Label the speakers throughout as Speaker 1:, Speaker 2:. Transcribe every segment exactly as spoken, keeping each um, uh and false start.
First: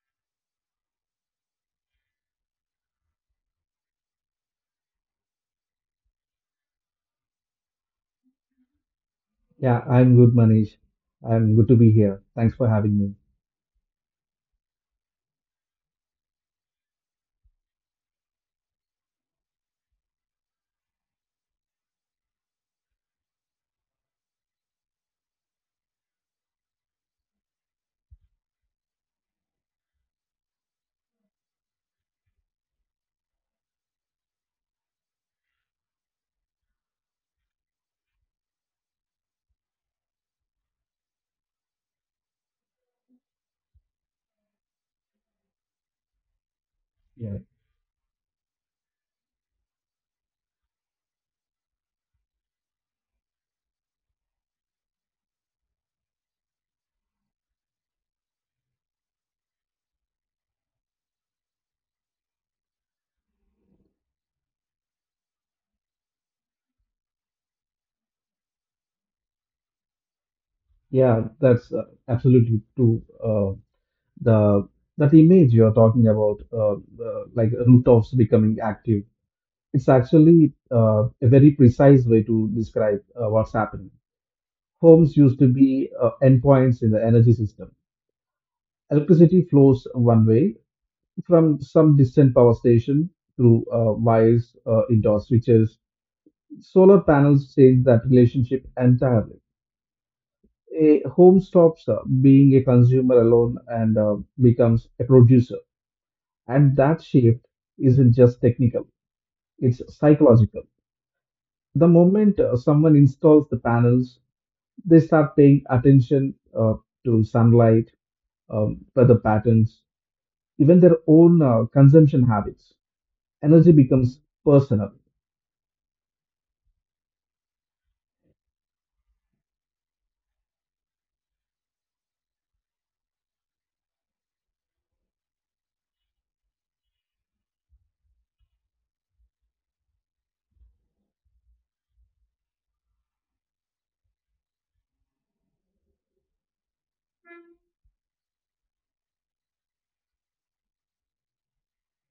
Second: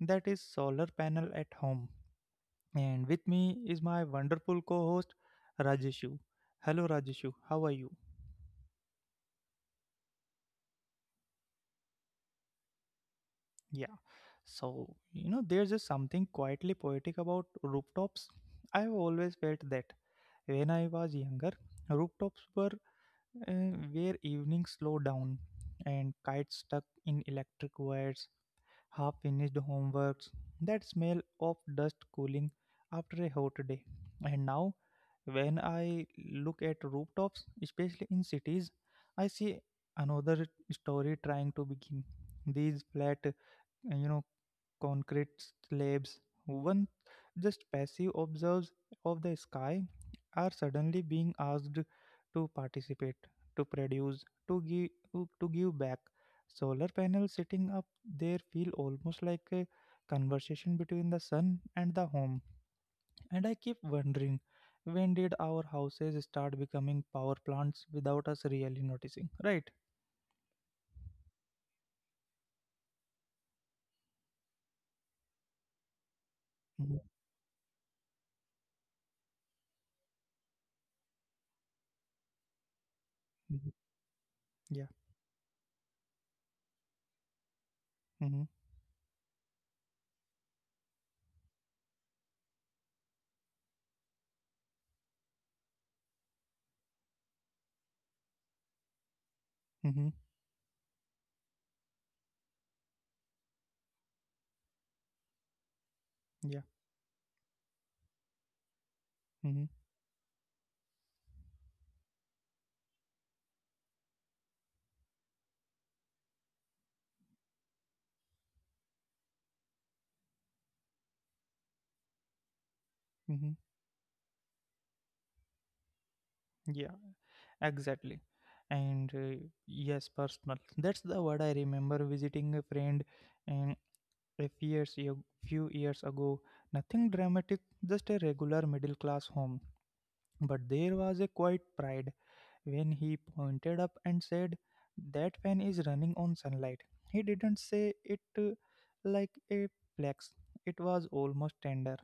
Speaker 1: that is solar panel at home. And with me is my wonderful co host, Rajeshu. Hello, Rajeshu, how are you?
Speaker 2: Yeah, I'm good, Manish. I'm good to be here. Thanks for having me.
Speaker 1: Yeah, so you know, there's just something quietly poetic about rooftops. I've always felt that when I was younger, rooftops were uh, where evenings slow down and kites stuck in electric wires, half finished homeworks, that smell of dust cooling after a hot day. And now, when I look at rooftops, especially in cities, I see another story trying to begin. These flat, uh, you know, concrete slabs, one
Speaker 2: Yeah,
Speaker 1: just passive observes of the sky, are suddenly being asked to participate, to produce, to give, to give back. Solar panels sitting up there feel almost like a conversation between the sun and the home, and I keep wondering when did our houses start becoming power plants without us really noticing, right?
Speaker 2: yeah, that's uh, absolutely true. Uh, the that image you're talking about, uh,
Speaker 1: Mhm.
Speaker 2: uh, like rooftops becoming active, it's actually uh, a very precise way to describe uh, what's
Speaker 1: Mhm.
Speaker 2: happening.
Speaker 1: Yeah.
Speaker 2: Homes used to be uh, endpoints in the energy system.
Speaker 1: Mhm.
Speaker 2: Electricity flows one way from some distant power station through uh, wires uh, indoor switches. Solar panels change that relationship entirely.
Speaker 1: Mhm.
Speaker 2: A home stops uh, being a consumer alone and uh, becomes a producer.
Speaker 1: Yeah.
Speaker 2: And that shift isn't just technical,
Speaker 1: Mhm.
Speaker 2: it's psychological. The moment uh, someone installs the panels, they start paying attention uh, to sunlight, um, weather patterns, even their own uh, consumption habits.
Speaker 1: Mhm.
Speaker 2: Energy becomes personal.
Speaker 1: Yeah, exactly. And uh, yes, personal. That's the word. I remember visiting a friend and a few years, ag- few years ago. Nothing dramatic, just a regular middle class home. But there was a quiet pride when he pointed up and said, "That fan is running on sunlight." He didn't say it uh, like a flex, it was almost tender,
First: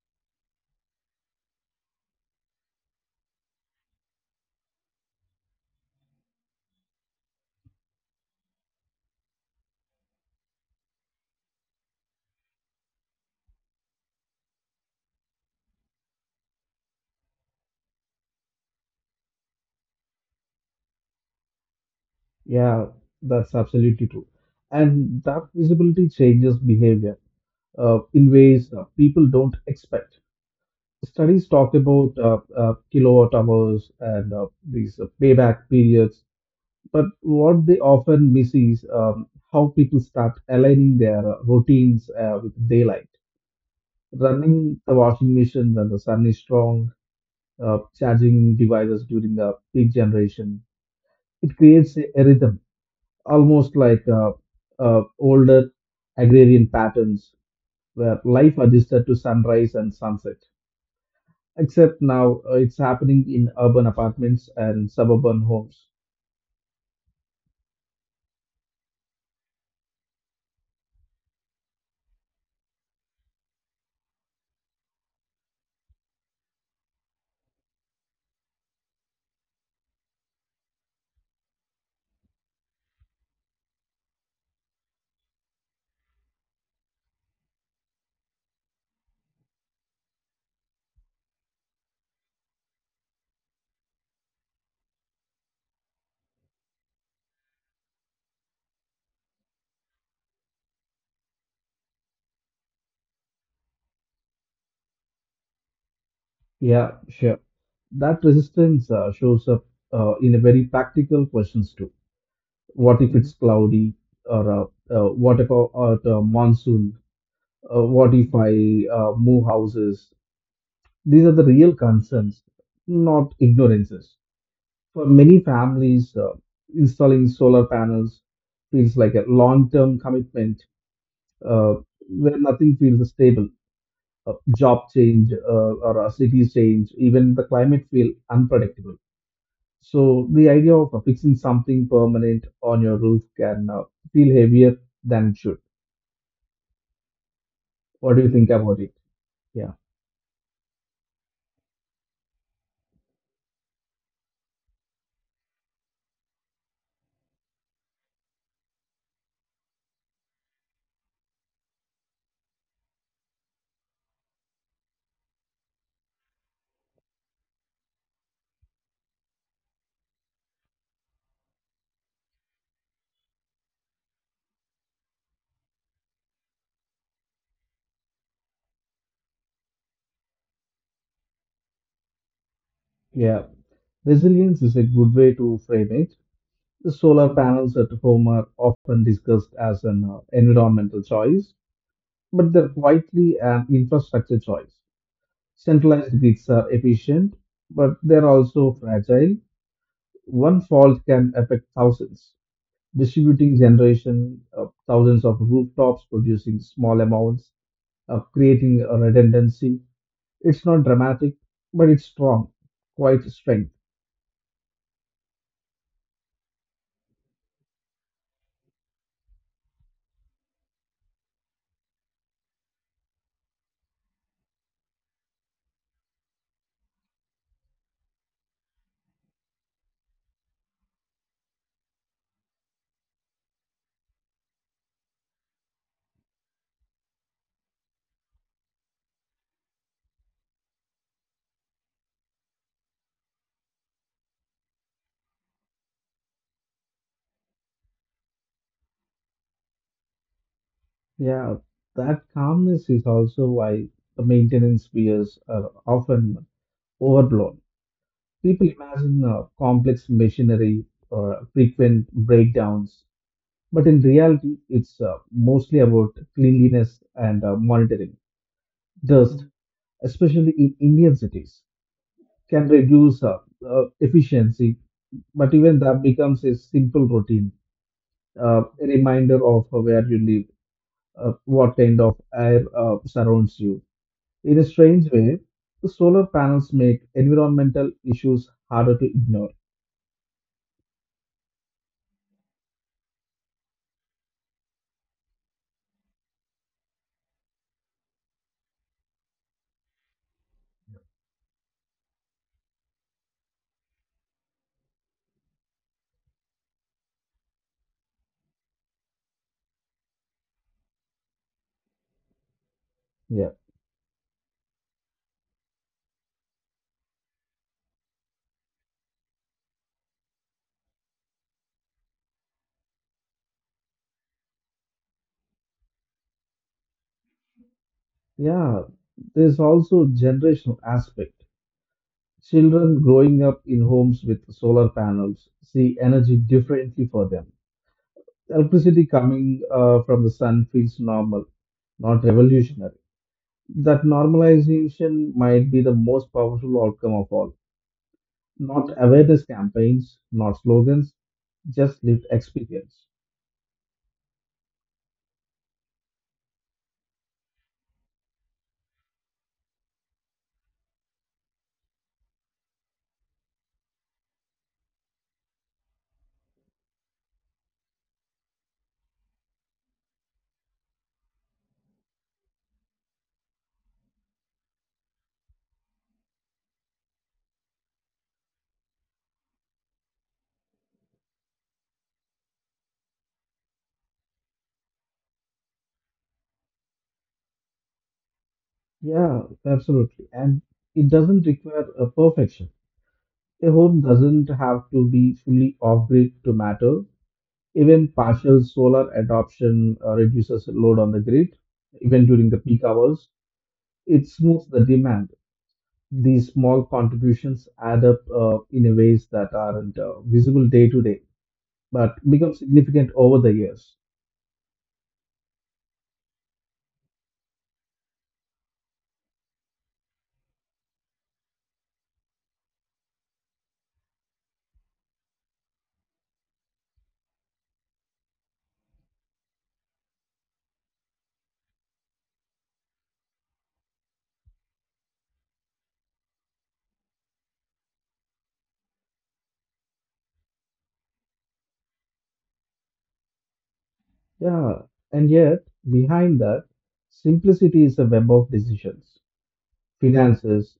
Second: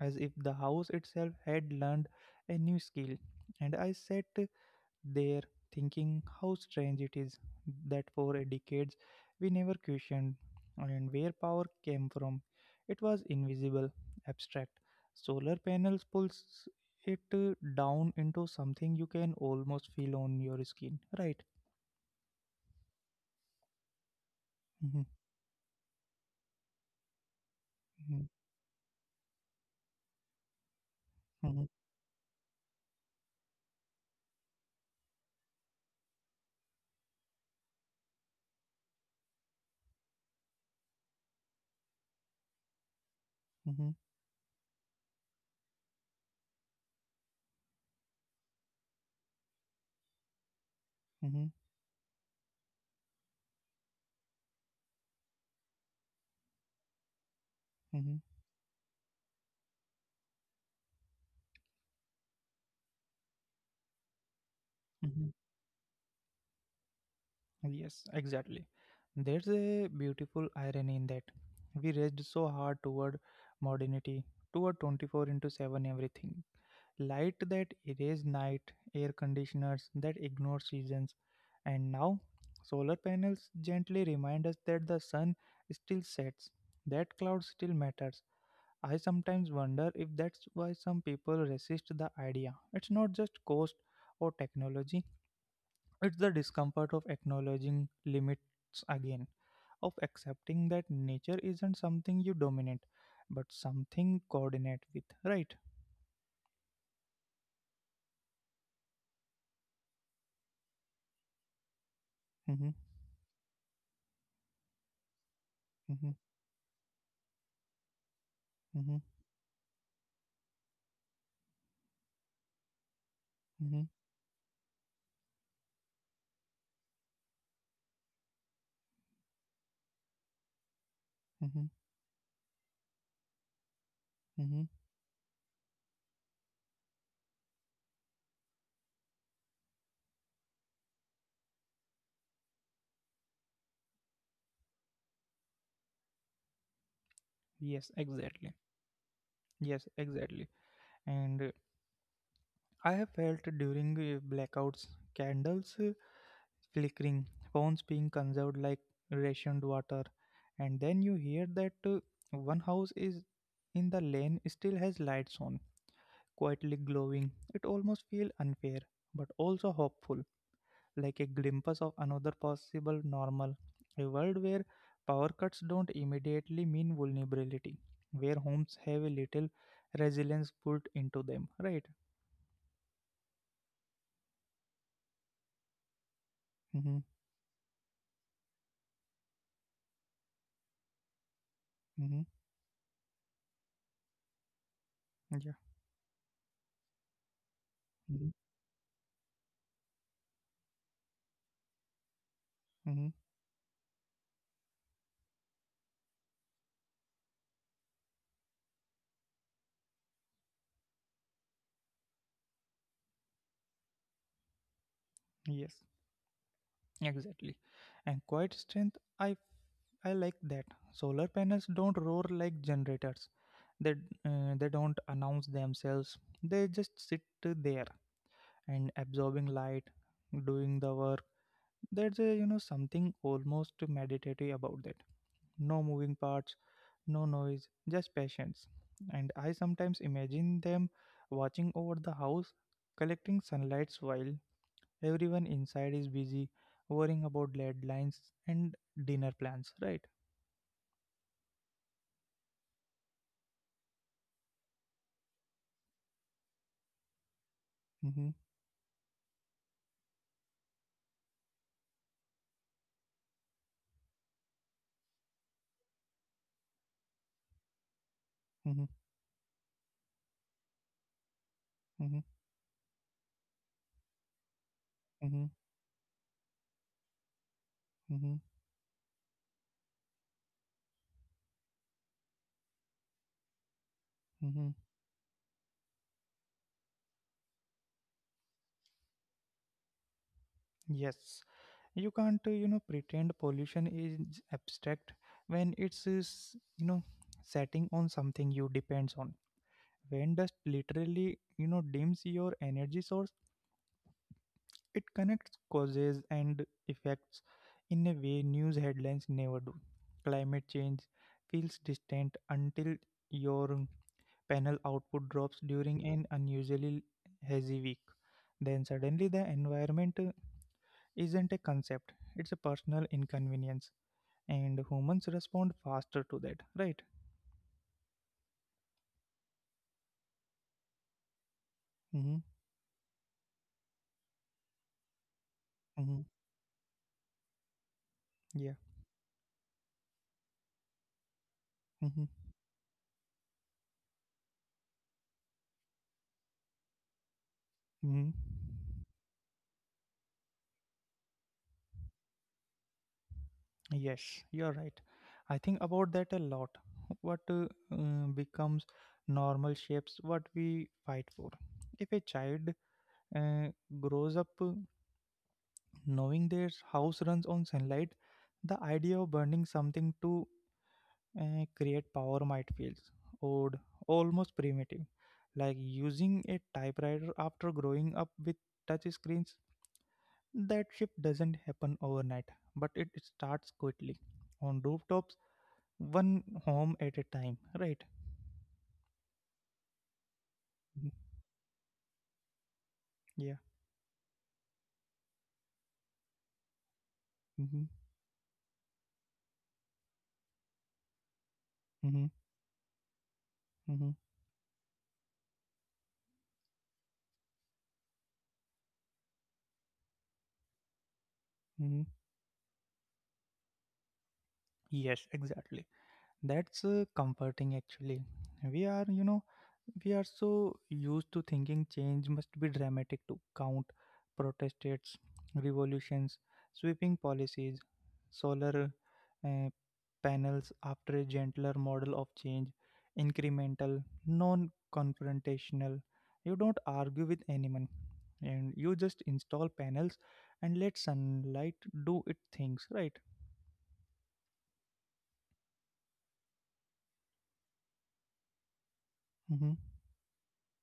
Speaker 1: as if the house itself had learned a new skill. And I sat there thinking how strange it is that for a decades we never questioned and where power came from, it was invisible, abstract. Solar panels pulls it uh, down into something you can almost feel on your skin, right?
Speaker 2: Yeah, that's absolutely true.
Speaker 1: Mhm.
Speaker 2: And that visibility changes behavior uh,
Speaker 1: Mhm.
Speaker 2: in ways uh, people don't expect. Studies
Speaker 1: Mhm.
Speaker 2: talk about uh, uh, kilowatt hours and uh, these uh, payback periods, but what they often miss is um, how people start aligning their uh, routines uh, with daylight.
Speaker 1: Mhm.
Speaker 2: Running the washing machine when the sun is strong, uh, charging devices during the peak generation,
Speaker 1: Mhm.
Speaker 2: it creates a rhythm almost like uh, uh, older agrarian patterns
Speaker 1: Mhm.
Speaker 2: where life adjusted to sunrise and sunset. Except now uh, it's happening in urban apartments and
Speaker 1: Mhm.
Speaker 2: suburban homes.
Speaker 1: Yes, exactly. There's a beautiful irony in that. We raced so hard toward modernity, toward twenty-four into seven everything. Light that erase night, air conditioners that ignore seasons, and now solar panels gently remind us that the sun still sets, that cloud still matters. I sometimes wonder if that's why some people resist the idea. It's not just cost or technology, it's the discomfort of acknowledging limits again, of accepting that nature isn't something you dominate, but something coordinate with, right?
Speaker 2: Yeah, sure. That resistance uh, shows up uh, in a very practical questions too.
Speaker 1: Mm-hmm.
Speaker 2: What if Mhm. it's cloudy? Or uh, uh, what about
Speaker 1: Mm-hmm.
Speaker 2: uh, monsoon? Uh, what if I
Speaker 1: Mm-hmm.
Speaker 2: uh, move houses? These are the real concerns, not
Speaker 1: Mm-hmm.
Speaker 2: ignorances. For many families, uh, installing solar panels feels like a long term commitment
Speaker 1: Mm-hmm.
Speaker 2: uh, where nothing feels stable. Uh,
Speaker 1: Mm-hmm.
Speaker 2: job change uh, or a city change, even the climate feel unpredictable. So the idea of fixing something permanent on your roof can uh, feel heavier than it should.
Speaker 1: Yes,
Speaker 2: What do you
Speaker 1: exactly.
Speaker 2: think about it? Yeah,
Speaker 1: Yes, exactly. And uh, I have felt during uh, blackouts, candles uh, flickering, phones being conserved like rationed water, and then you hear that uh, one house is in the lane still has lights on, quietly glowing. It almost feels unfair, but also hopeful, like a glimpse of another possible normal, a world where power cuts don't immediately mean vulnerability, where homes have a little resilience put into them, right?
Speaker 2: yeah. Resilience is a good way to frame it.
Speaker 1: Mm-hmm.
Speaker 2: The solar panels at home are often discussed as an uh, environmental choice,
Speaker 1: Mm-hmm.
Speaker 2: but they're quietly an infrastructure choice.
Speaker 1: Yeah.
Speaker 2: Centralized grids are efficient, but they're
Speaker 1: Mm-hmm.
Speaker 2: also fragile. One fault can affect thousands,
Speaker 1: Mm-hmm.
Speaker 2: distributing generation, uh, thousands of rooftops producing small amounts, uh, creating a redundancy. It's not dramatic, but it's strong, quite strength.
Speaker 1: Yes, exactly. And quiet strength, I I like that. Solar panels don't roar like generators. They uh, they don't announce themselves. They just sit there and absorbing light, doing the work. There's a you know something almost meditative about that. No moving parts, no noise, just patience, and I sometimes imagine them watching over the house collecting sunlights while everyone inside is busy worrying about deadlines and dinner plans, right?
Speaker 2: Yeah, that calmness is also why the maintenance fears are often overblown.
Speaker 1: Mm-hmm.
Speaker 2: People imagine uh, complex machinery or frequent breakdowns, but in reality, it's uh, mostly about cleanliness and uh, monitoring.
Speaker 1: Mm-hmm.
Speaker 2: Dust, especially in Indian cities,
Speaker 1: Mm-hmm.
Speaker 2: can reduce uh, uh, efficiency,
Speaker 1: Mm-hmm.
Speaker 2: but even that becomes a simple routine,
Speaker 1: Mm-hmm.
Speaker 2: uh, a reminder of where you live, uh, what kind of air uh, surrounds you. In
Speaker 1: Mm-hmm.
Speaker 2: a strange way, the solar panels make environmental issues harder to ignore.
Speaker 1: Yes, you can't uh, you know pretend pollution is abstract when it's is, you know setting on something you depends on. When dust literally, you know, dims your energy source, it connects causes and effects in a way news headlines never do. Climate change feels distant until
Speaker 2: Yeah.
Speaker 1: your panel output drops during an unusually hazy week. Then suddenly the environment uh, isn't a concept, it's a personal inconvenience. And humans respond faster to that, right?
Speaker 2: Yeah, there's also generational aspect.
Speaker 1: Mm-hmm.
Speaker 2: Children growing up in homes with solar panels see
Speaker 1: Mm-hmm.
Speaker 2: energy differently for them.
Speaker 1: Yeah.
Speaker 2: Electricity coming uh, from the sun feels normal, not
Speaker 1: Mm-hmm.
Speaker 2: revolutionary. That normalization might be the most powerful outcome of all.
Speaker 1: Mm-hmm.
Speaker 2: Not awareness campaigns, not slogans, just lived experience.
Speaker 1: Yes, you're right. I think about that a lot. What uh, uh, becomes normal shapes what we fight for. If a child uh, grows up uh, knowing their house runs on sunlight, the idea of burning something to uh, create power might feel odd, almost primitive. Like using a typewriter after growing up with touch screens, that shift doesn't happen overnight, but it starts quickly. On rooftops, one home at a time, right?
Speaker 2: Yeah, absolutely. And
Speaker 1: Mhm.
Speaker 2: it doesn't require a perfection.
Speaker 1: Yeah.
Speaker 2: A home doesn't have to be fully off grid to matter.
Speaker 1: Mm-hmm.
Speaker 2: Even partial solar adoption uh, reduces load on the grid,
Speaker 1: Mm-hmm.
Speaker 2: even during the peak hours.
Speaker 1: Mm-hmm.
Speaker 2: It smooths the demand. These small contributions add up uh, in a ways that aren't uh, visible day to day,
Speaker 1: Mm-hmm.
Speaker 2: but become significant over the years.
Speaker 1: Yes, exactly. That's uh, comforting actually. We are, you know, we are so used to thinking change must be dramatic to count protests, revolutions, sweeping policies. Solar uh, panels after a gentler model of change, incremental, non confrontational. You don't argue with anyone and you just install panels and let sunlight do its things, right?
Speaker 2: Yeah, and yet behind that, simplicity is a web of decisions.
Speaker 1: Mm-hmm.
Speaker 2: Finances,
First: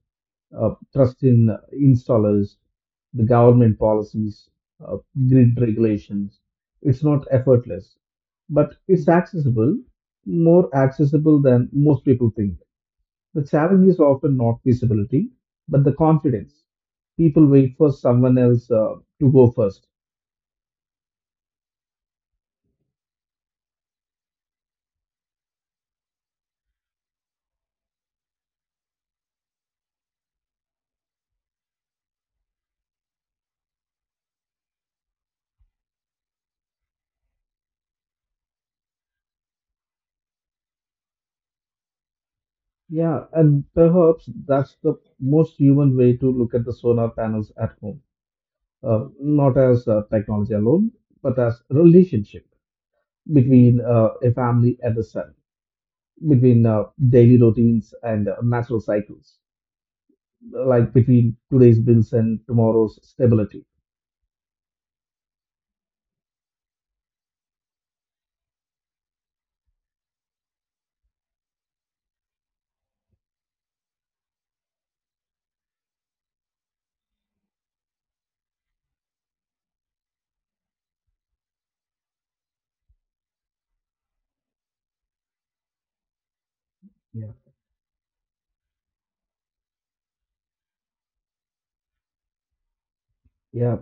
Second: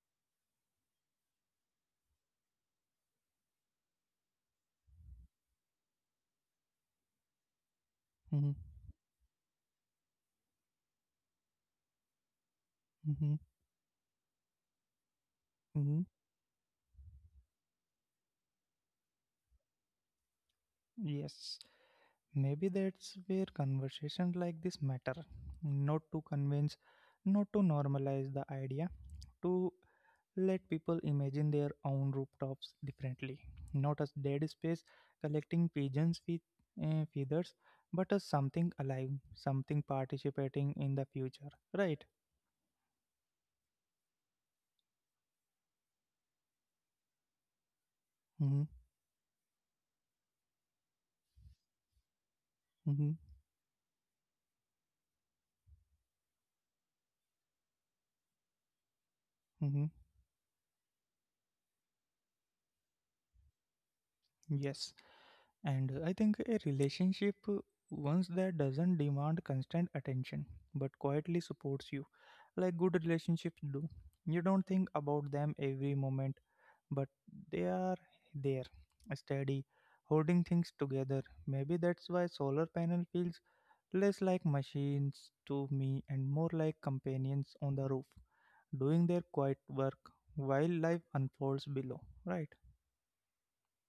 Speaker 2: uh, trust in installers, the government policies, uh, grid regulations. It's not effortless,
Speaker 1: Mm-hmm.
Speaker 2: but it's accessible, more accessible than most people think.
Speaker 1: Mm-hmm.
Speaker 2: The challenge is often not feasibility, but
Speaker 1: Mm-hmm.
Speaker 2: the confidence. People wait for someone else uh, to go first.
Speaker 1: Yes. Maybe that's where conversations like this matter. Not to convince, not to normalize the idea, to let people imagine their own rooftops differently. Not as dead space collecting pigeons with uh, feathers, but as something alive, something participating in the future. Right?
Speaker 2: Yeah, and perhaps that's the most human way to look at the solar panels at home,
Speaker 1: Mm-hmm.
Speaker 2: uh, not as uh, technology alone, but as relationship
Speaker 1: Mm-hmm.
Speaker 2: between uh, a family and the sun, between uh, daily routines and uh, natural cycles,
Speaker 1: Hmm.
Speaker 2: like between today's bills and tomorrow's stability.
Speaker 1: Yes. And I think a relationship, uh, once that doesn't demand constant attention, but quietly supports you like good relationships do. You don't think about them every moment, but they are there, steady, holding things together. Maybe that's why solar panel feels less like machines to me and more like
Speaker 2: Yeah,
Speaker 1: companions on the roof, doing their quiet work while life unfolds below. Right?
Speaker 2: yeah.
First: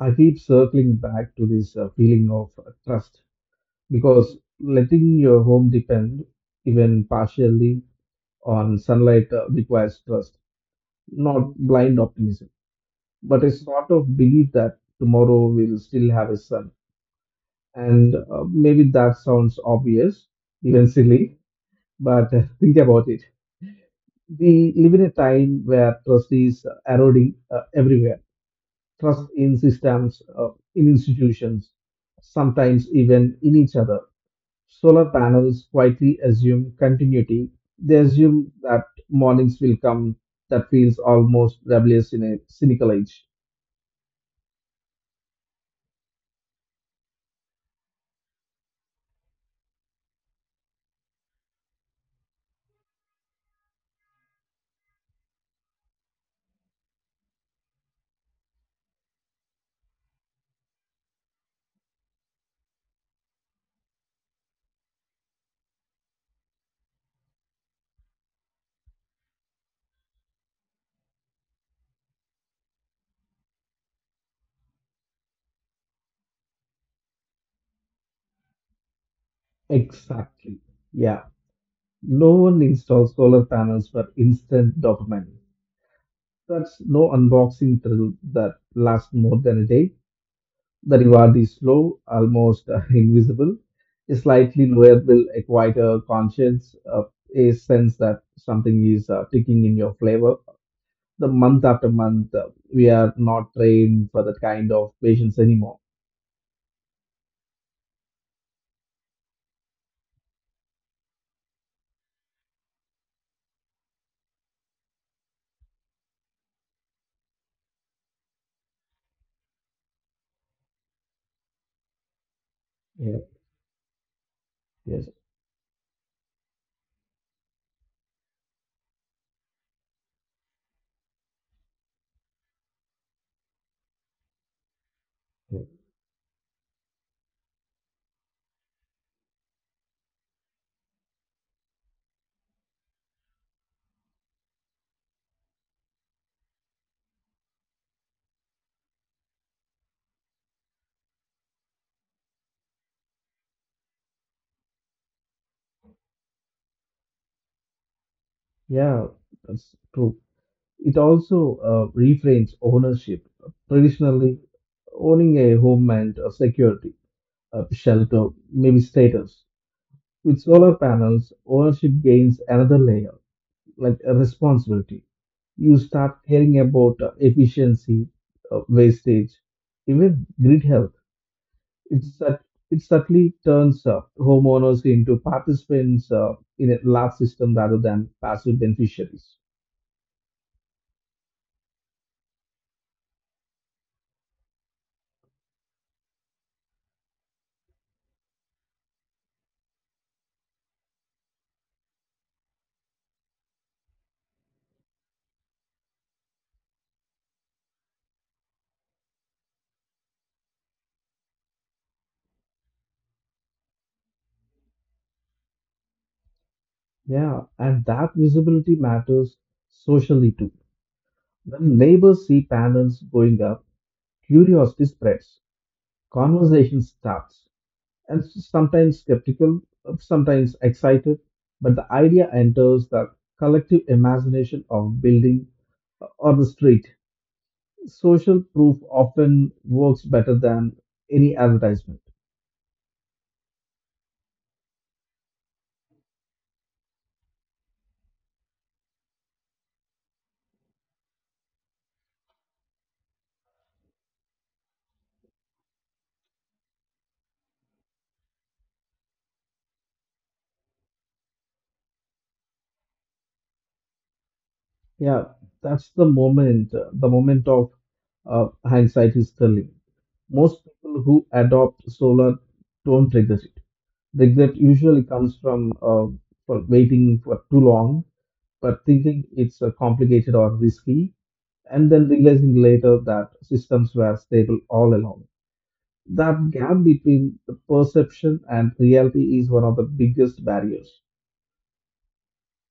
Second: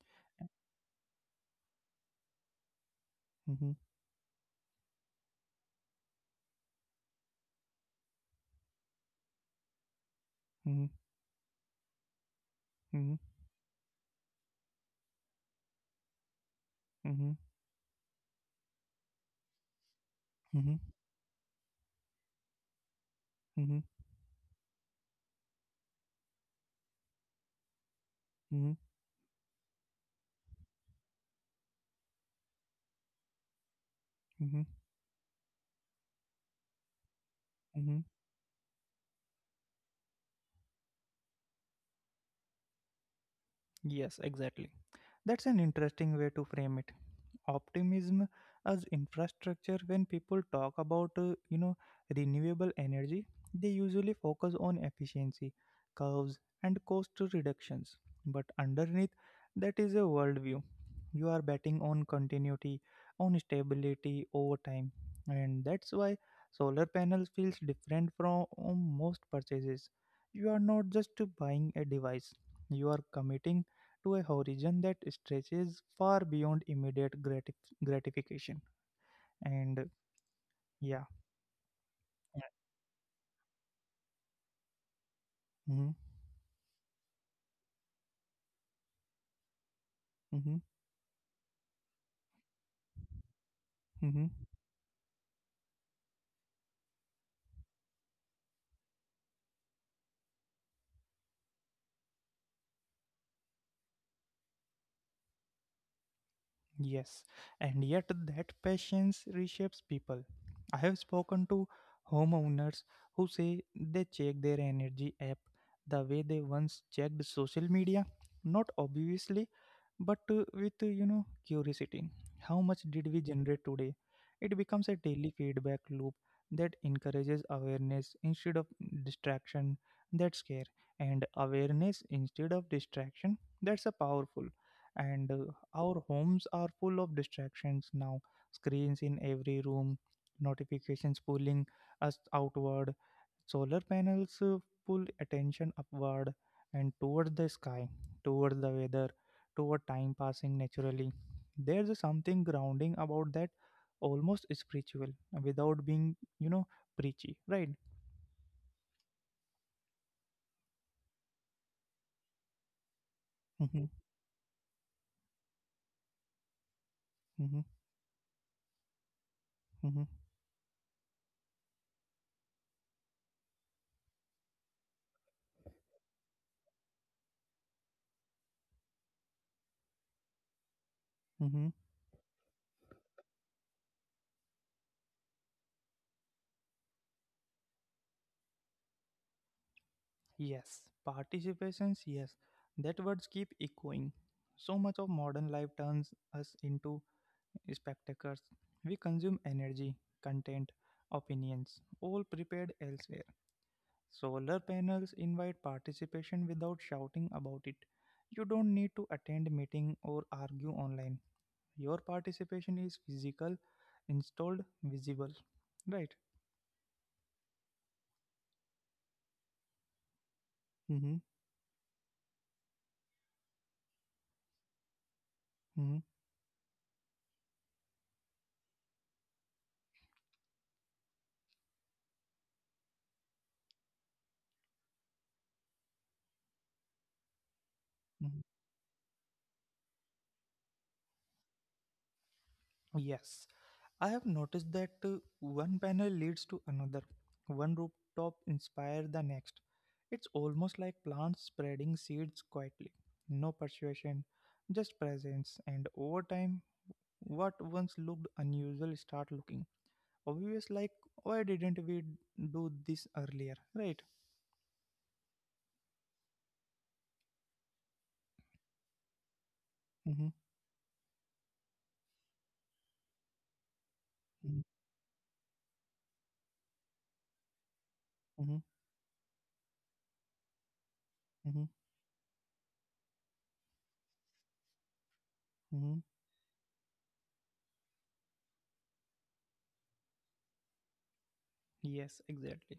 Speaker 2: I keep circling back to this uh, feeling of uh, trust
Speaker 1: Mhm.
Speaker 2: because letting your home depend, even partially, on sunlight uh, requires trust,
Speaker 1: Mhm.
Speaker 2: not blind optimism,
Speaker 1: Mhm.
Speaker 2: but a sort of belief that tomorrow will still have a sun.
Speaker 1: Mhm.
Speaker 2: And uh, maybe that sounds obvious,
Speaker 1: Mhm.
Speaker 2: even silly, but uh, think about it.
Speaker 1: Mhm.
Speaker 2: We live in a time where trust is uh, eroding uh, everywhere.
Speaker 1: Mhm.
Speaker 2: Trust in systems, uh, in institutions, sometimes even in each other.
Speaker 1: Mhm.
Speaker 2: Solar panels quietly assume continuity. They
Speaker 1: Mhm.
Speaker 2: assume that mornings will come. That feels almost rebellious in a cynical age.
Speaker 1: Yes, exactly. That's an interesting way to frame it. Optimism as infrastructure. When people talk about uh, you know renewable energy, they usually focus on efficiency curves and cost reductions, but underneath that is a worldview. You are betting on continuity, on stability over time, and that's why solar panels feels different from most purchases. You are not just buying a device, you are committing to a horizon that stretches far beyond immediate gratif- gratification. And
Speaker 2: Exactly.
Speaker 1: yeah.
Speaker 2: Yeah. No one installs solar panels for instant dopamine.
Speaker 1: Mm-hmm.
Speaker 2: That's no unboxing thrill that lasts more than a day.
Speaker 1: Mm-hmm.
Speaker 2: The reward is slow, almost uh, invisible. A
Speaker 1: Mm-hmm.
Speaker 2: slightly lower bill, a quieter conscience, uh, a sense that something is uh, ticking in your flavor. The month after month, uh, we are not trained for that kind of patience anymore.
Speaker 1: Yes, and yet that patience reshapes people. I have spoken to homeowners who say they check their energy app the way they once checked social media, not obviously, but uh, with uh, you know curiosity. How much
Speaker 2: Yeah,
Speaker 1: did we generate today? It becomes a
Speaker 2: yes,
Speaker 1: daily feedback loop that encourages awareness instead of distraction. That's care, and awareness instead of distraction. That's a powerful and uh,
Speaker 2: yeah,
Speaker 1: our homes are full of distractions now, screens in every room, notifications pulling us outward. Solar panels uh, pull attention upward and toward the sky, toward the weather, toward time passing naturally. There's a something grounding about that, almost spiritual, without being you know preachy, right?
Speaker 2: yeah, that's true. It also uh, reframes ownership.
Speaker 1: Mm-hmm.
Speaker 2: Traditionally, owning a home meant uh, security,
Speaker 1: Mm-hmm.
Speaker 2: uh, shelter, maybe status.
Speaker 1: Mm-hmm.
Speaker 2: With solar panels, ownership gains another layer, like a responsibility. You start caring about uh, efficiency, uh, wastage, even grid health.
Speaker 1: Mm-hmm.
Speaker 2: It's that it subtly turns uh, homeowners into participants uh, in a large system rather than passive beneficiaries.
Speaker 1: Yes, participations, yes. That words keep echoing. So much of modern life turns us into spectators. We consume energy, content, opinions, all prepared elsewhere. Solar panels invite participation without shouting about it. You don't need to attend meeting or argue online. Your participation is physical, installed, visible. Right?
Speaker 2: Yeah, and that visibility matters socially too.
Speaker 1: Mm-hmm.
Speaker 2: When neighbors see panels going up, curiosity spreads,
Speaker 1: Mm-hmm.
Speaker 2: conversation starts, and sometimes skeptical, sometimes excited, but the idea enters the collective imagination of building or the street.
Speaker 1: Mm-hmm.
Speaker 2: Social proof often works better than any advertisement.
Speaker 1: Yes. I have noticed that uh, one panel leads to another, one rooftop inspires the next. It's almost like plants spreading seeds quietly. No persuasion, just presence, and over time, what once looked unusual start looking obvious, like why didn't we do this earlier, right?
Speaker 2: Yeah, that's the moment, uh, the moment of uh, hindsight is telling.
Speaker 1: Mm-hmm.
Speaker 2: Most people who adopt solar don't regret it.
Speaker 1: Mm-hmm.
Speaker 2: Regret usually comes from uh, for waiting for too long,
Speaker 1: Mm-hmm.
Speaker 2: but thinking it's uh, complicated or risky
Speaker 1: Mm-hmm.
Speaker 2: and then realizing later that systems were stable all along.
Speaker 1: Mm-hmm.
Speaker 2: That gap between the perception and reality is one of the biggest barriers.
Speaker 1: Yes, exactly.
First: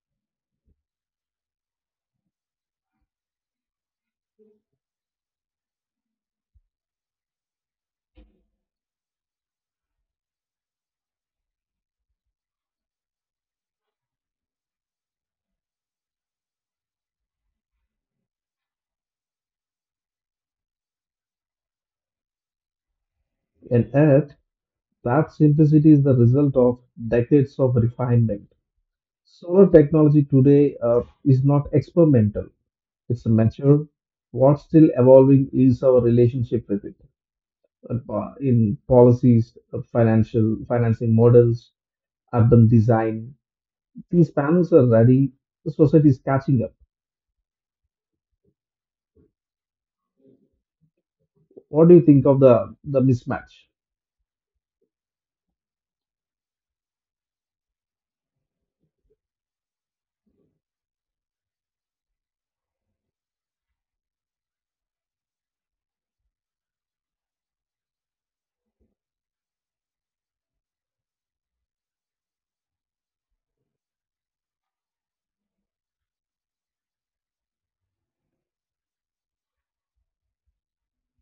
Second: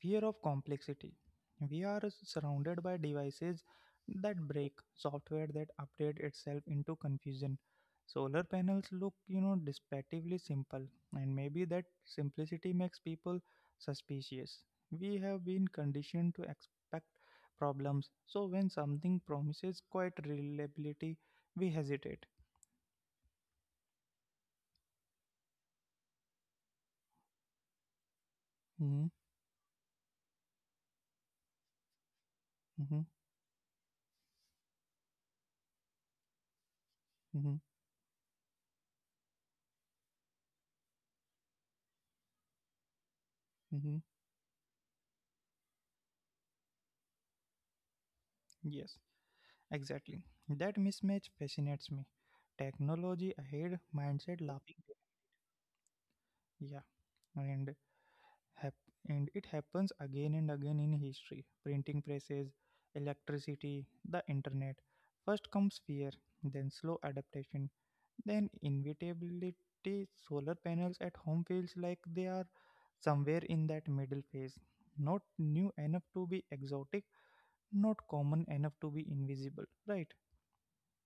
Speaker 1: Fear of complexity. We are surrounded by devices that break, software that update itself into confusion. Solar panels look, you know, distinctively simple, and maybe that simplicity makes people suspicious. We have been conditioned to expect problems, so when something promises quite reliability, we hesitate.
Speaker 2: And yet, that simplicity is the result of decades of refinement.
Speaker 1: Hmm.
Speaker 2: Solar technology today uh, is not experimental,
Speaker 1: Hmm.
Speaker 2: it's mature. What's still evolving is our relationship with it,
Speaker 1: Hmm.
Speaker 2: uh, po- in policies, uh, financial financing models, urban design.
Speaker 1: Hmm.
Speaker 2: These panels are ready, the society is catching up.
Speaker 1: Yes. Exactly. That mismatch fascinates
Speaker 2: What do you
Speaker 1: me.
Speaker 2: think of the, the
Speaker 1: Technology
Speaker 2: mismatch?
Speaker 1: ahead, mindset laughing. Yeah, and hap- and it happens again and again in history. Printing presses, electricity, the internet. First comes fear, then slow adaptation, then inevitability. Solar panels at home feels like they are somewhere in that middle phase. Not new enough to be exotic, not common enough to be invisible, right?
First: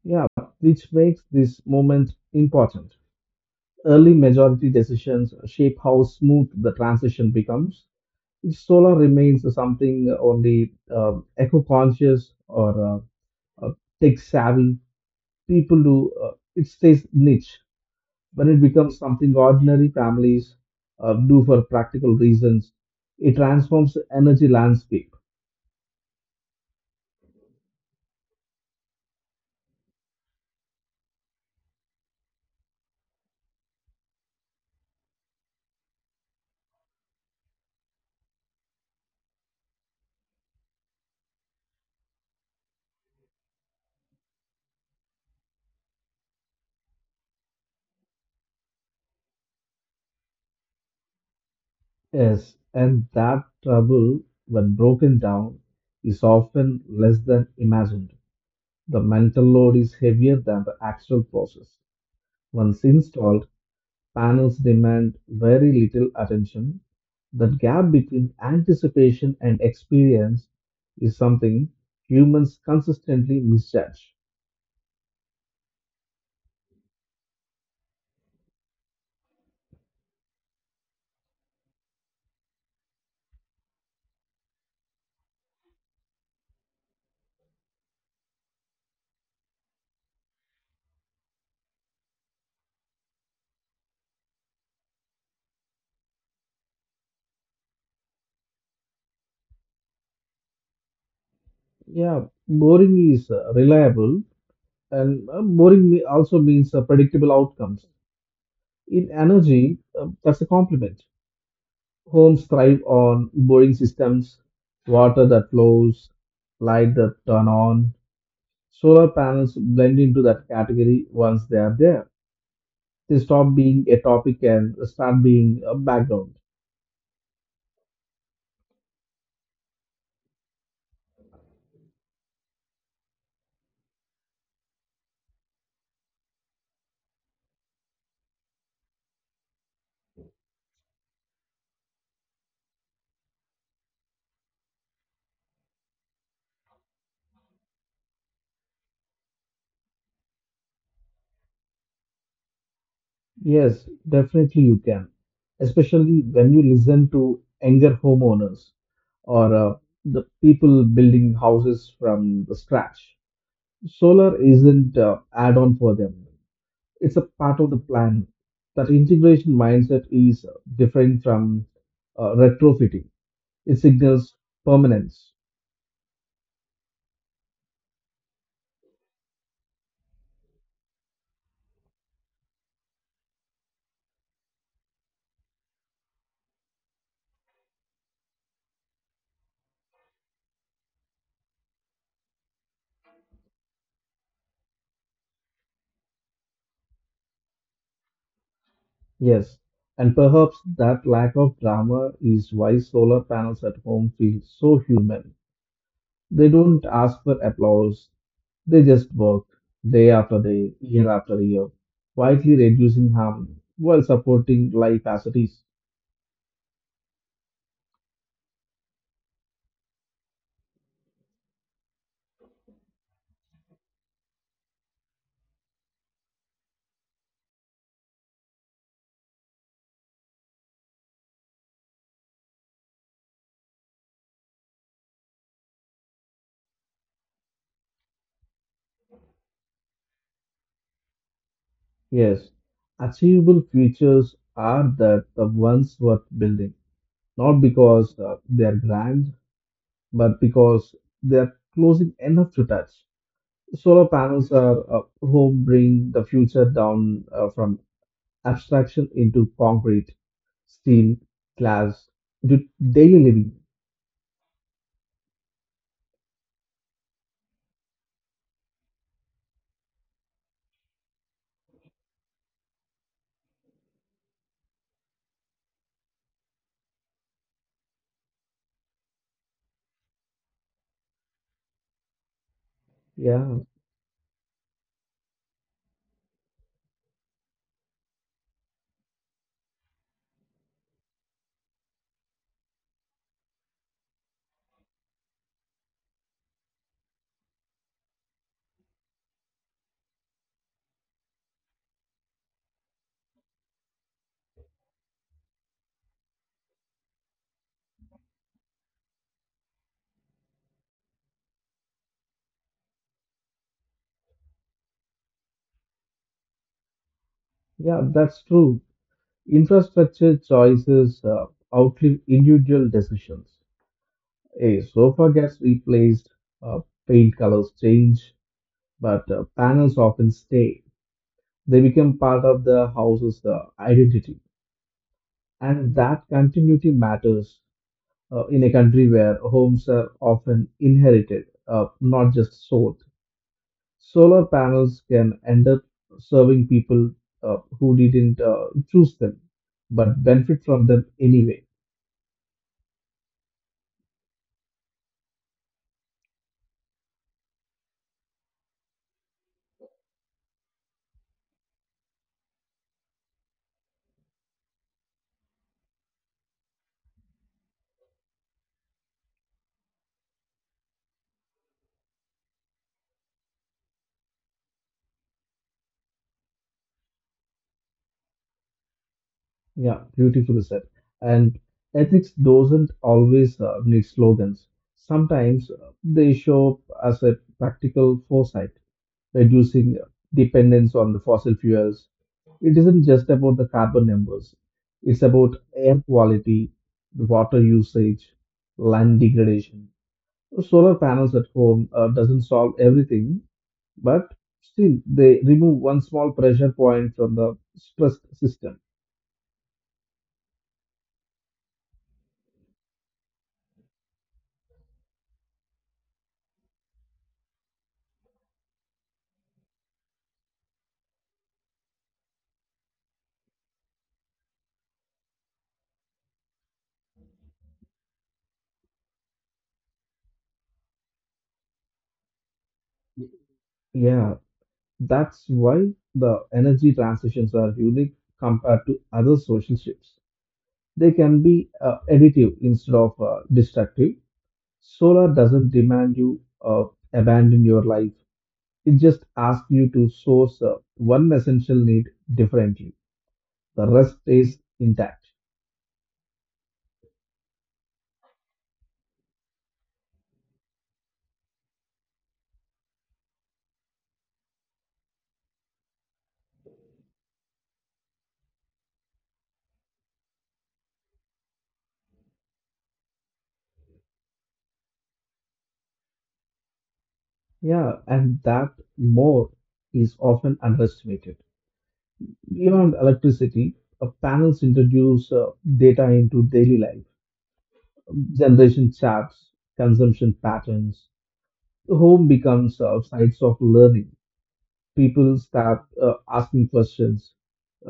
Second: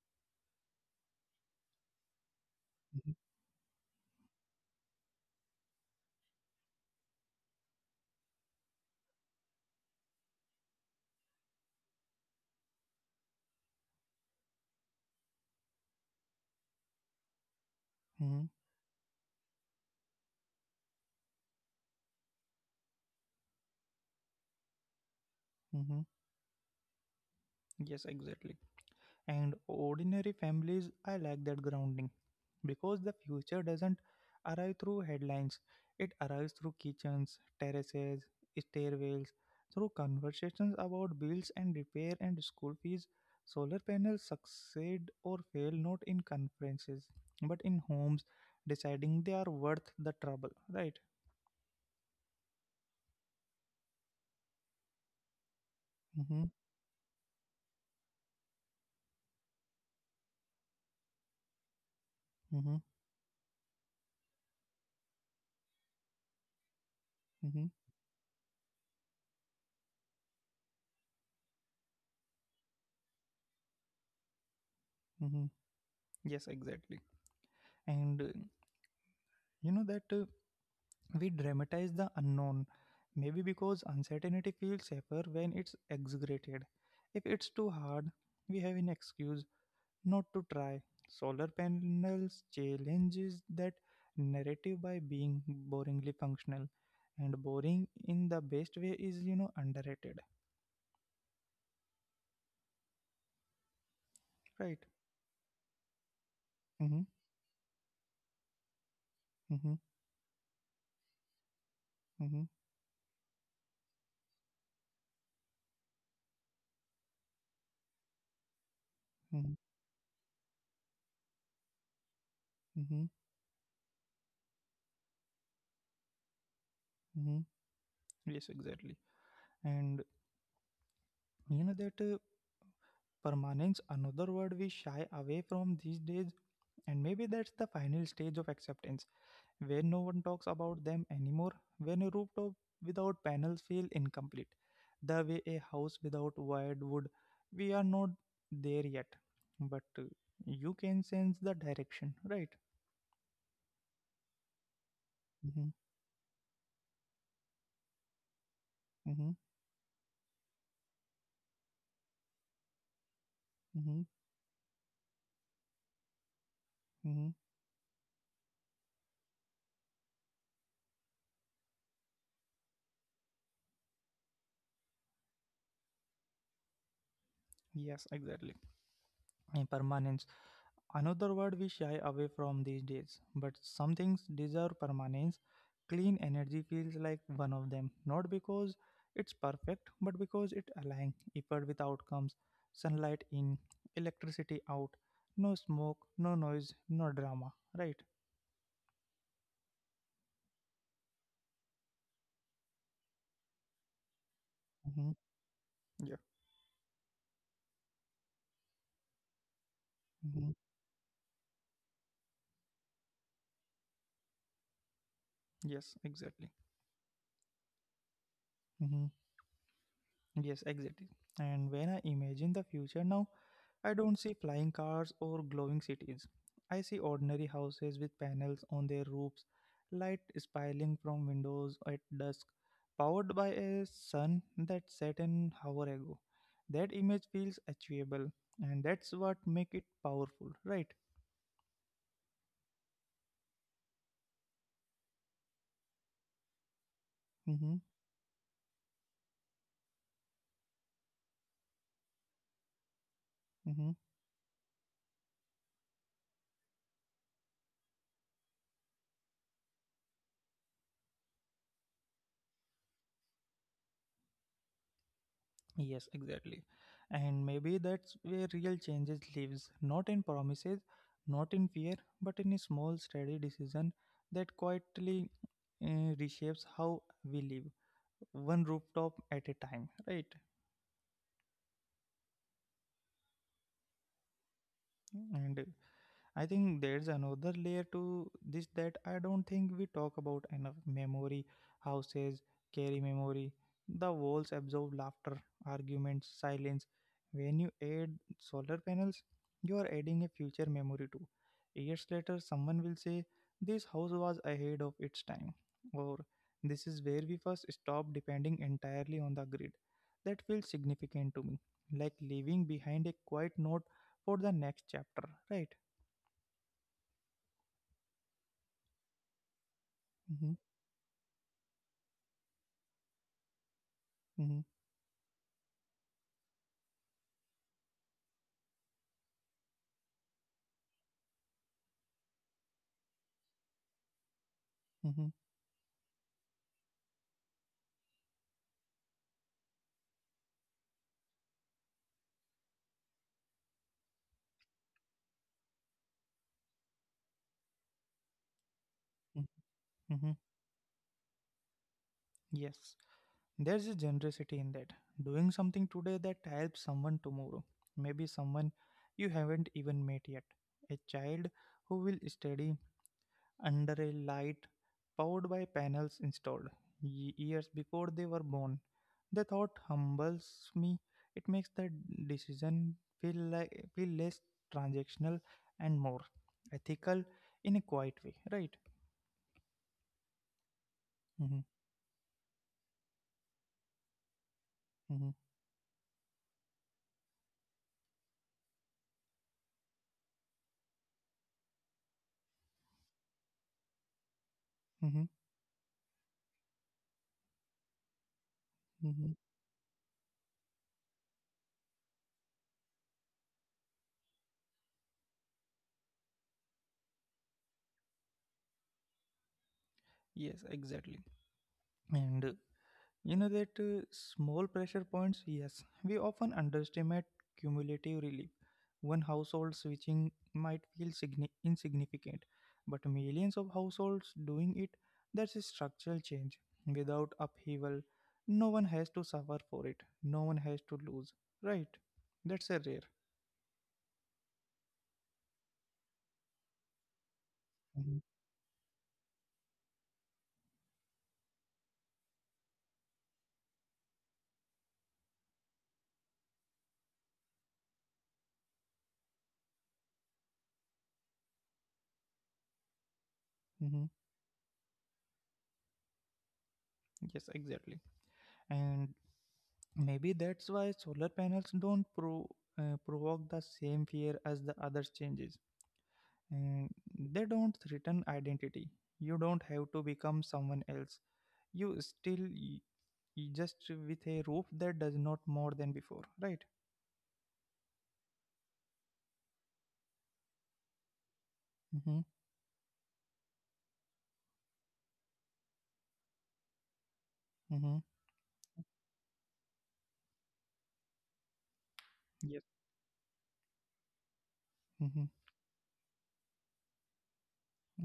Speaker 2: Yeah, which makes this moment important. Early majority decisions shape how smooth the transition becomes. If solar remains something only uh, eco conscious or uh, uh, tech savvy, people do uh, it stays niche.
Speaker 1: Mhm.
Speaker 2: When it becomes something ordinary families uh, do for practical reasons, it transforms the energy landscape.
Speaker 1: Mm-hmm. Yes, exactly. And ordinary families, I like that grounding because the future doesn't arrive through headlines, it arrives through kitchens, terraces, stairwells, through conversations about bills and repair and school fees. Solar panels succeed or fail not in conferences but in homes, deciding they are worth the trouble, right?
Speaker 2: Yes, and that trouble, when broken down, is
Speaker 1: Mm-hmm.
Speaker 2: often less than imagined. The mental load is heavier than the actual process.
Speaker 1: Mm-hmm.
Speaker 2: Once installed, panels demand very little attention. That
Speaker 1: Mm-hmm.
Speaker 2: gap between anticipation and experience is something humans consistently misjudge.
Speaker 1: Mm-hmm. Yes, exactly. And uh, you know that. Uh, We dramatize the unknown, maybe because uncertainty feels safer when it's exaggerated. If it's too hard, we have an excuse not to try. Solar panels challenges that narrative by being boringly functional, and boring in the best way is, you know, underrated,
Speaker 2: Yeah, boring is uh, reliable,
Speaker 1: right?
Speaker 2: and uh, boring me- also means uh,
Speaker 1: Mm-hmm.
Speaker 2: predictable outcomes. In
Speaker 1: Mm-hmm.
Speaker 2: energy, uh, that's a compliment.
Speaker 1: Mm-hmm.
Speaker 2: Homes thrive on boring systems, water that flows, light that turn on. Solar panels
Speaker 1: Mm-hmm.
Speaker 2: blend into that category once they are there.
Speaker 1: Mm-hmm.
Speaker 2: They stop being a topic and start being a background.
Speaker 1: Mm-hmm. Yes, exactly. And you know that. Uh, Permanence, another word we shy away from these days, and maybe that's the final stage of acceptance, where no one talks about them anymore, when a rooftop without panels feels incomplete, the way a house without wired would. We are not there yet, but uh, you can sense the direction, right?
Speaker 2: Yes, definitely you can,
Speaker 1: Mm-hmm.
Speaker 2: especially when you listen to younger homeowners
Speaker 1: Mm-hmm.
Speaker 2: or uh, the people building houses from the scratch.
Speaker 1: Mm-hmm.
Speaker 2: Solar isn't uh, add-on for them. It's a
Speaker 1: Mm-hmm.
Speaker 2: part of the plan. That integration mindset is different from uh, retrofitting. It signals permanence.
Speaker 1: Yes, exactly. And permanence. Another word we shy away from these days, but some things deserve permanence. Clean energy feels like one of them, not because it's perfect, but because it aligns effort with outcomes. Sunlight in, electricity out, no smoke, no noise, no drama, right?
Speaker 2: Yes, and perhaps that lack of drama is why solar panels at home feel so
Speaker 1: Hmm.
Speaker 2: human.
Speaker 1: Yeah.
Speaker 2: They don't ask for applause. They just work day after
Speaker 1: Hmm.
Speaker 2: day, year after year, quietly reducing harm while supporting life as it is.
Speaker 1: Yes, exactly. Mhm. Yes, exactly. And when I imagine the future now, I don't see flying cars or glowing cities. I see ordinary houses with panels on their roofs, light spiraling from windows at dusk, powered by a sun that set an hour ago. That image feels achievable, and that's what makes it powerful, right?
Speaker 2: Yes, achievable futures are that the ones worth building, not
Speaker 1: Mm-hmm,
Speaker 2: because uh, they're grand, but because they're closing enough to touch.
Speaker 1: mm-hmm.
Speaker 2: Solar panels are uh, home bring the future down uh, from abstraction into concrete, steel, glass, into daily living.
Speaker 1: Yes, exactly. And maybe that's where real changes lives, not in promises, not in fear, but in a small steady decision that quietly uh, reshapes how we live, one rooftop at a time, right?
Speaker 2: Yeah,
Speaker 1: And I think there's another layer to this that I don't think we talk about enough. Memory houses carry memory. The walls absorb laughter, arguments, silence. When you add solar panels, you are adding a future memory too. Years later, someone will say, this house was ahead of its time, or this is where we first stopped depending entirely on the grid. That feels significant to me, like leaving behind a quiet note for the next chapter, right?
Speaker 2: yeah, that's true. Infrastructure
Speaker 1: Mm-hmm.
Speaker 2: choices uh, outlive individual decisions.
Speaker 1: Mhm,
Speaker 2: A sofa gets replaced, uh, paint colors change, but uh, panels often stay. They become part of the house's uh, identity,
Speaker 1: mhm,
Speaker 2: and that continuity matters uh, in a country where homes are often inherited, uh, not just sold. Solar panels can end up serving people uh, who didn't uh, choose them,
Speaker 1: mhm,
Speaker 2: but
Speaker 1: mhm.
Speaker 2: benefit from them anyway.
Speaker 1: Yes, there's a generosity in that. Doing something today that helps someone tomorrow. Maybe someone you haven't even met yet. A child who will study under a light powered by panels installed ye- years before they were born. The thought humbles me. It makes the decision feel like feel less transactional and more ethical in a quiet way, right?
Speaker 2: Yeah, beautifully said.
Speaker 1: Mm-hmm,
Speaker 2: And ethics doesn't always uh, need slogans.
Speaker 1: mm-hmm,
Speaker 2: Sometimes uh, they show up as a practical foresight, reducing dependence on the fossil fuels. It isn't just about the carbon numbers,
Speaker 1: mm-hmm,
Speaker 2: it's about air quality, water usage, land
Speaker 1: mm-hmm.
Speaker 2: degradation. Solar panels at home uh, doesn't solve everything, but still they remove one small pressure point from the stressed system.
Speaker 1: Yes, exactly. And uh, You know that uh, small pressure points, yes, we often underestimate cumulative relief. One household switching might feel signi- insignificant, but millions of households doing it, that's a structural change. Without upheaval, no one has to suffer for it, no one has to lose, right? That's a rare.
Speaker 2: Yeah, that's why the energy transitions are
Speaker 1: Mhm.
Speaker 2: unique compared to other social shifts. They can be uh, additive instead of uh, destructive. Solar doesn't demand you uh, abandon your life. It just asks you to source uh, one essential need differently. The
Speaker 1: Mhm.
Speaker 2: rest stays intact.
Speaker 1: Yes, exactly. And maybe that's why solar panels don't pro, uh, provoke the same fear as the other changes, and they don't threaten identity. You don't have to become someone else, you still y- y- just with a roof that does not more than before, right?
Speaker 2: Yeah, and that more is often underestimated.
Speaker 1: Mm-hmm,
Speaker 2: Beyond electricity, uh, panels introduce uh, data into daily life,
Speaker 1: mm-hmm,
Speaker 2: generation charts, consumption patterns. The home
Speaker 1: yes,
Speaker 2: becomes uh, sites of learning.
Speaker 1: mm-hmm,
Speaker 2: People start uh, asking questions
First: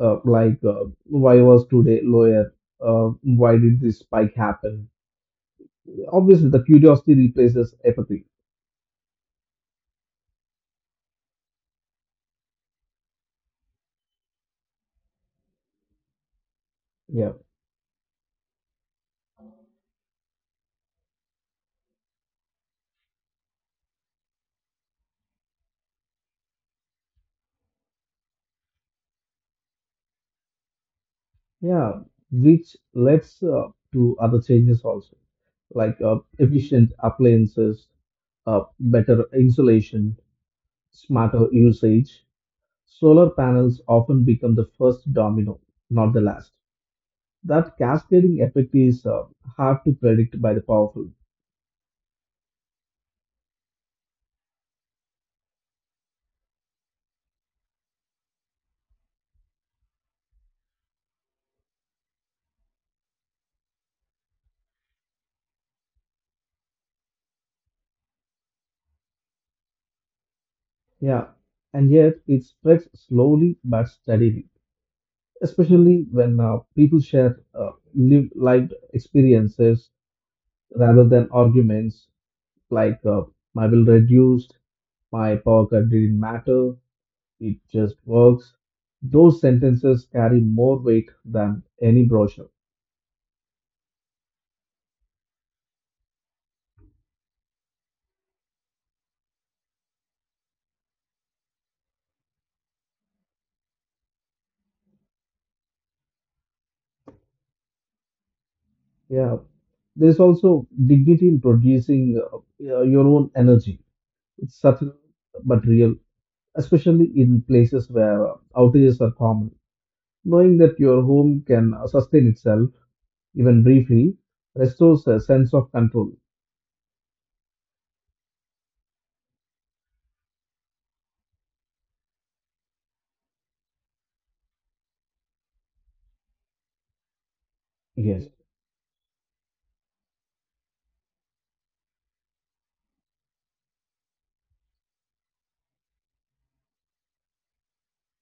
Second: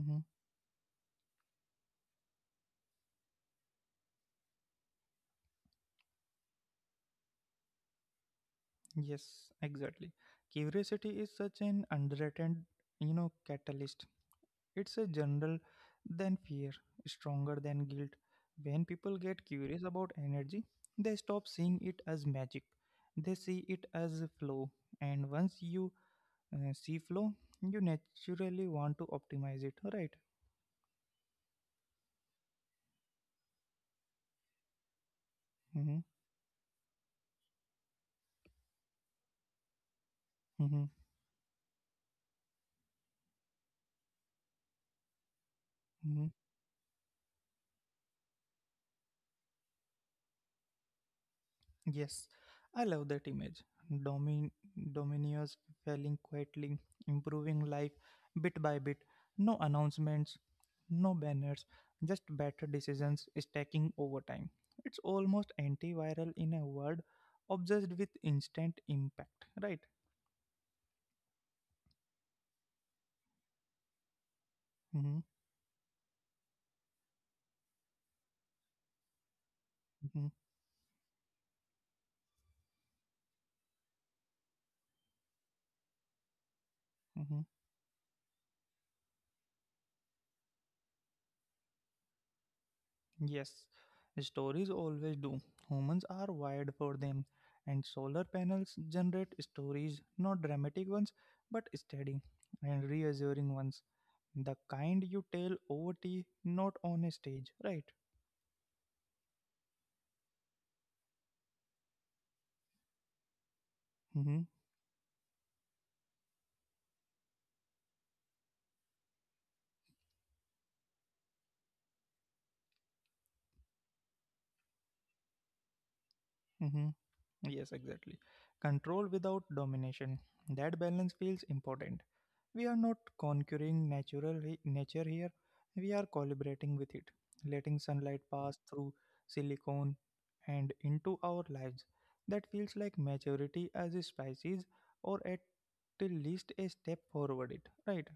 Speaker 2: uh, like uh, why was today lower, uh, why did this spike happen. Obviously the curiosity replaces apathy.
Speaker 1: yes, exactly. Curiosity is such an underrated, you know, catalyst. It's a general than fear,
Speaker 2: Yeah,
Speaker 1: stronger than guilt. When people get curious about energy, they stop seeing it as magic. They see it as a flow. And once you uh, see flow, you naturally want to optimize it, right?
Speaker 2: yeah, which leads uh, to other changes also, like
Speaker 1: Mm-hmm,
Speaker 2: uh, efficient appliances, uh, better insulation,
Speaker 1: mm-hmm,
Speaker 2: smarter usage. Solar panels often become the first domino, not the
Speaker 1: mm-hmm.
Speaker 2: last. That cascading effect is uh, hard to predict by the powerful.
Speaker 1: Yes, I love that image. Domin- Dominoes falling quietly, improving life bit by bit. No announcements, no banners, just better decisions stacking over time. It's almost antiviral in a world obsessed with instant impact, right?
Speaker 2: Yeah, and yet it spreads slowly but steadily,
Speaker 1: Mm-hmm,
Speaker 2: especially when uh, people share uh, lived life experiences
Speaker 1: mm-hmm,
Speaker 2: rather than arguments, like uh, my bill reduced, my power cut didn't matter,
Speaker 1: mm-hmm.
Speaker 2: it just works. Those sentences carry more weight than any brochure.
Speaker 1: Yes, stories always do. Humans are wired for them. And solar panels generate stories, not dramatic ones, but steady and reassuring ones. The kind you tell over tea, not on a stage, right?
Speaker 2: Yeah, there's also dignity in producing uh, uh, your own energy.
Speaker 1: Mm-hmm.
Speaker 2: It's subtle but real, especially in places where uh, outages are common. Knowing that your home can sustain itself, even briefly, restores a sense of control.
Speaker 1: Mm-hmm. Yes, exactly. Control without domination. That balance feels important. We are not conquering natural he- nature here. We are collaborating with it, letting
Speaker 2: Yes,
Speaker 1: sunlight pass through silicone and into our lives. That feels like maturity as a species, or at the least a step forward. It right?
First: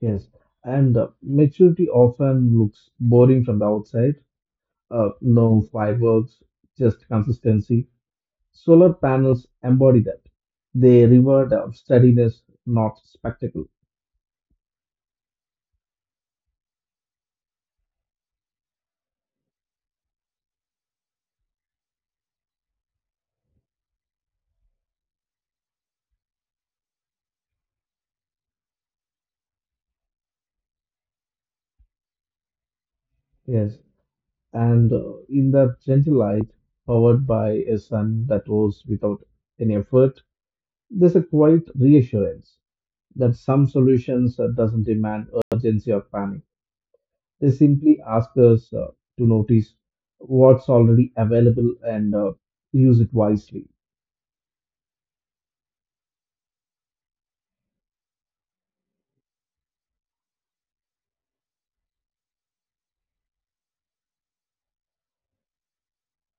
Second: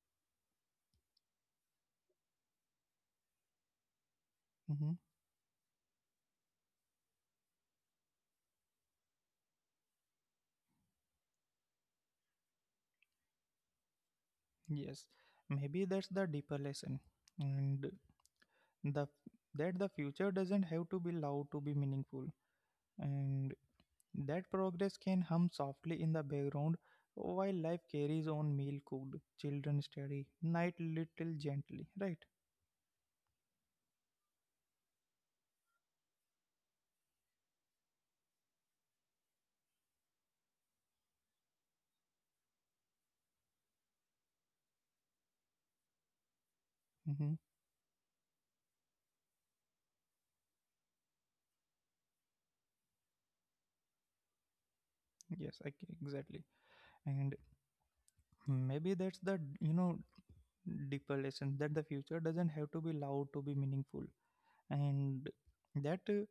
Speaker 2: yes. And uh, maturity often looks boring from the outside.
Speaker 1: Hmm.
Speaker 2: Uh, no fireworks, just consistency. Solar panels embody that. They reward uh, steadiness, not spectacle.
Speaker 1: Yes, maybe that's the deeper lesson, and the that the future doesn't have to be loud to be meaningful, and that progress can hum softly in the background while life carries on meal cooked, children steady, night little gently, right?
Speaker 2: Yes. And uh, in that gentle light, powered by a sun that rose without any effort, there's a quiet reassurance that some solutions uh, doesn't demand urgency or panic.
Speaker 1: Hmm.
Speaker 2: They simply ask us uh, to notice what's already available and uh, use it wisely.
Speaker 1: Yes, I, exactly. And maybe that's the, you know, deeper lesson that the future doesn't have to be loud to be meaningful. And that uh,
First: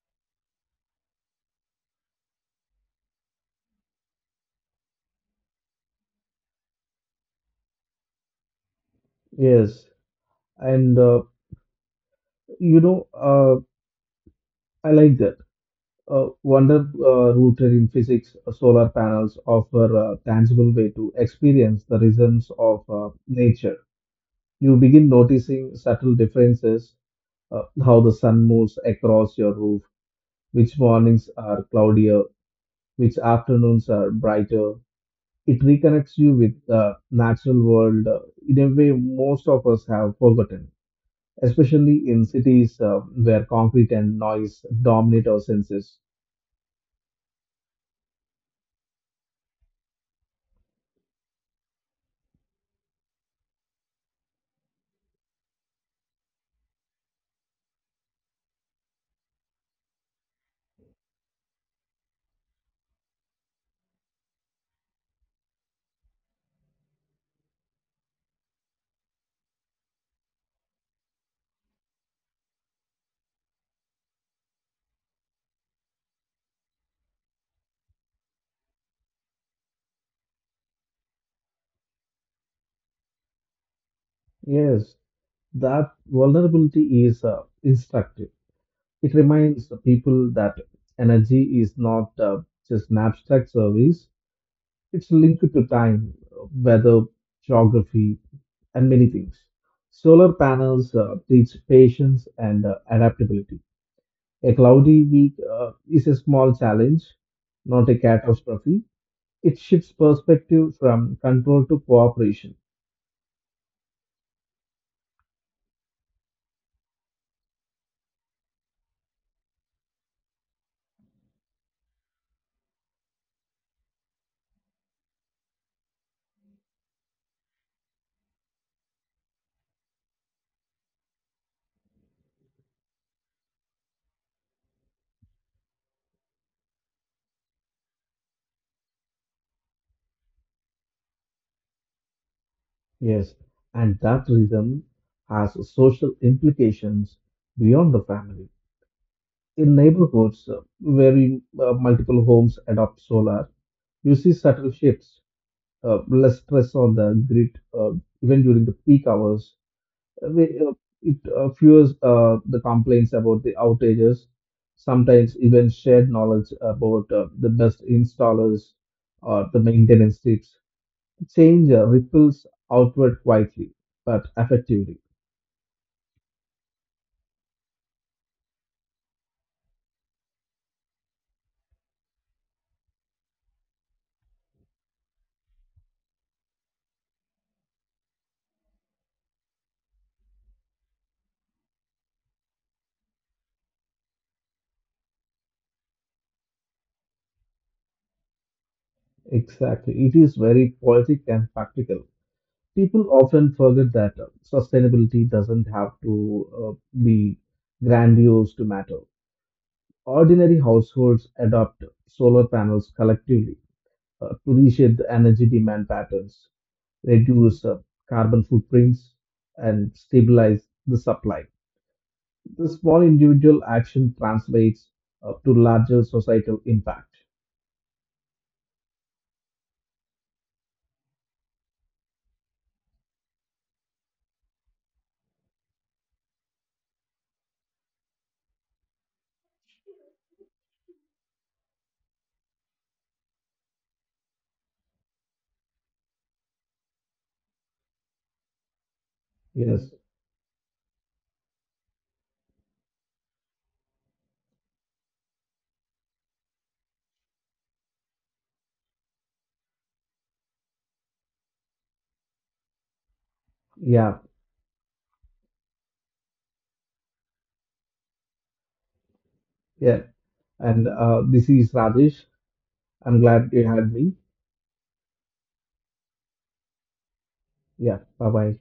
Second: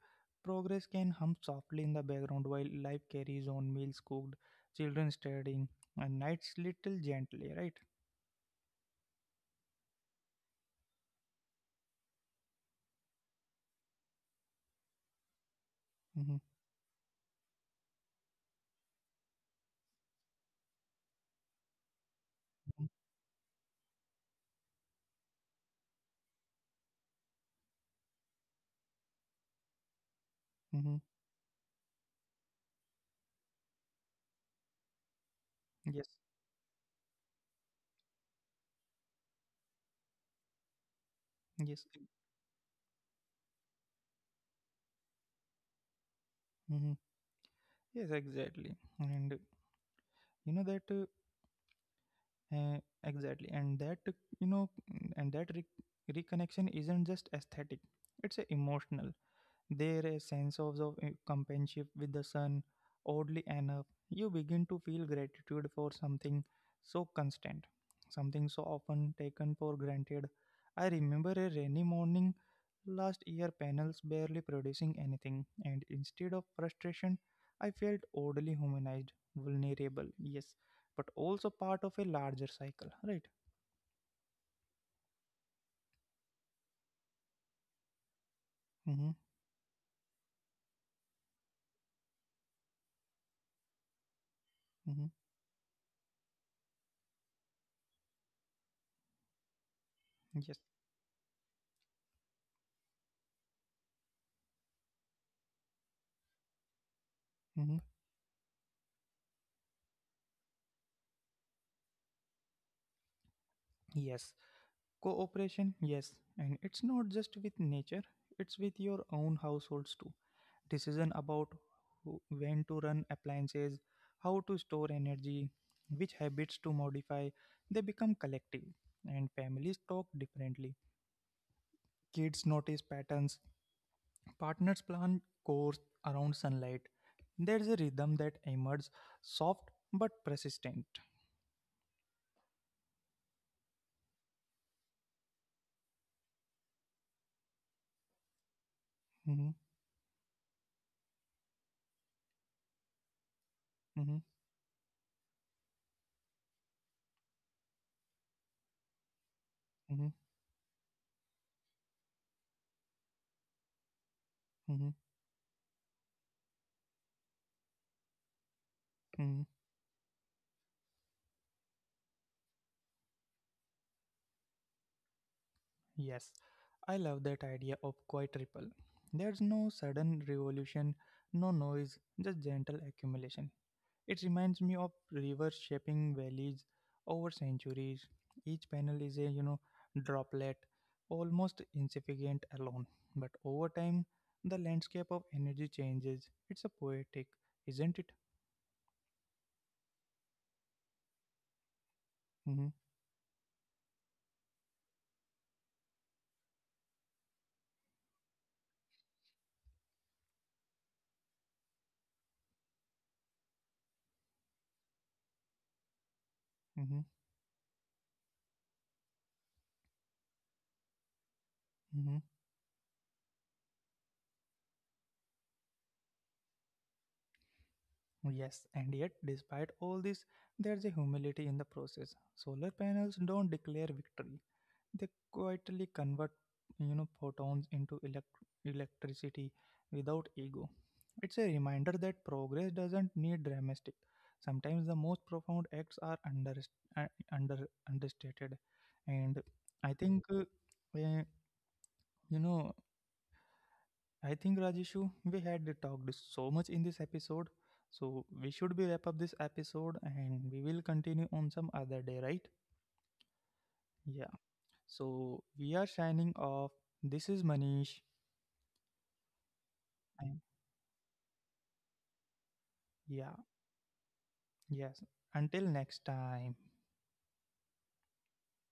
Speaker 1: progress can hum softly in the background while life carries on meals cooked, children studying, and nights little gently, right?
Speaker 2: Yes, and uh, you know, uh, I like that. Uh,
Speaker 1: Mm-hmm.
Speaker 2: wonder uh, rooted in physics, uh, solar panels offer a tangible way to experience the rhythms of uh, nature. You begin noticing subtle differences, uh, how the sun moves across your roof, which
Speaker 1: Mm-hmm. Mm-hmm.
Speaker 2: mornings are cloudier, which afternoons are brighter. It reconnects
Speaker 1: Yes,
Speaker 2: you with the natural world uh, in a way most of us have forgotten,
Speaker 1: yes.
Speaker 2: especially in cities uh, where concrete and noise dominate our senses.
Speaker 1: Mhm. Yes, exactly. And you know that uh, exactly, and that you know, mm, and that re- reconnection isn't just aesthetic; it's uh, emotional. There is sense of, of uh, companionship with the sun. Oddly enough, you begin to feel gratitude for something so constant, something so often taken for granted. I remember a rainy morning last year, panels barely producing anything, and instead of frustration, I felt oddly humanized, vulnerable, yes, but also part of a larger cycle, right?
Speaker 2: Yes, that vulnerability is uh, instructive.
Speaker 1: Mm-hmm,
Speaker 2: It reminds the people that energy is not uh, just an abstract service.
Speaker 1: mm-hmm,
Speaker 2: It's linked to time, weather, geography, and many things. Solar
Speaker 1: yes,
Speaker 2: panels uh, teach patience and uh, adaptability. A cloudy week uh, is a small challenge,
Speaker 1: mm-hmm,
Speaker 2: not a catastrophe. It shifts perspective from control to cooperation.
Speaker 1: yes. Cooperation, yes, and it's not just with nature, it's with your own households too. Decision about who, when to run appliances, how to store energy, which habits to modify, they become collective, and families talk differently. Kids notice patterns, partners plan course around sunlight. There's a rhythm that emerges, soft but persistent.
Speaker 2: Yes, and that rhythm has social implications beyond the family.
Speaker 1: Mhm,
Speaker 2: In neighborhoods uh, where in, uh, multiple homes adopt solar,
Speaker 1: mhm,
Speaker 2: you see subtle shifts, uh, less stress on the grid uh, even during the peak hours.
Speaker 1: mhm,
Speaker 2: Uh, we- uh, It uh, fuels uh, the complaints about the outages,
Speaker 1: mhm,
Speaker 2: sometimes even shared knowledge about uh, the best installers
Speaker 1: mhm.
Speaker 2: or the maintenance tips. Change uh, ripples outward quietly but effectively.
Speaker 1: Yes, I love that idea of quiet ripple. There's no sudden revolution, no noise, just gentle accumulation. It reminds me of rivers shaping valleys over centuries. Each panel is a, you know, droplet, almost insignificant alone. But over time, the landscape of energy changes. It's a poetic, isn't it?
Speaker 2: Exactly. It is very poetic and practical.
Speaker 1: Mm-hmm,
Speaker 2: People often forget that uh, sustainability doesn't have to uh, be grandiose to matter. Ordinary households adopt solar panels collectively uh, to reshape the energy demand patterns,
Speaker 1: mm-hmm,
Speaker 2: reduce uh, carbon footprints, and stabilize the supply.
Speaker 1: mm-hmm.
Speaker 2: The small individual action translates uh, to larger societal impact.
Speaker 1: Yes, and yet, despite all this, there's a humility in the process. Solar panels don't declare victory, they quietly convert, you know, photons into elect- electricity without ego. It's a reminder that progress doesn't need dramatic. Sometimes the most profound acts are under, uh, under understated, and I
Speaker 2: Yes,
Speaker 1: think uh, eh, you know. I think Rajeshu, we had talked so much in this episode, so we should be wrap up this episode, and we will continue on some other day, right?
Speaker 2: yeah,
Speaker 1: Yeah. So we are signing off. This is Manish.
Speaker 2: yeah.
Speaker 1: Time.
Speaker 2: And uh, this is Rajesh. I'm
Speaker 1: Yeah,
Speaker 2: glad you had me.
Speaker 1: yes. Until next time.
Speaker 2: Yeah, bye bye.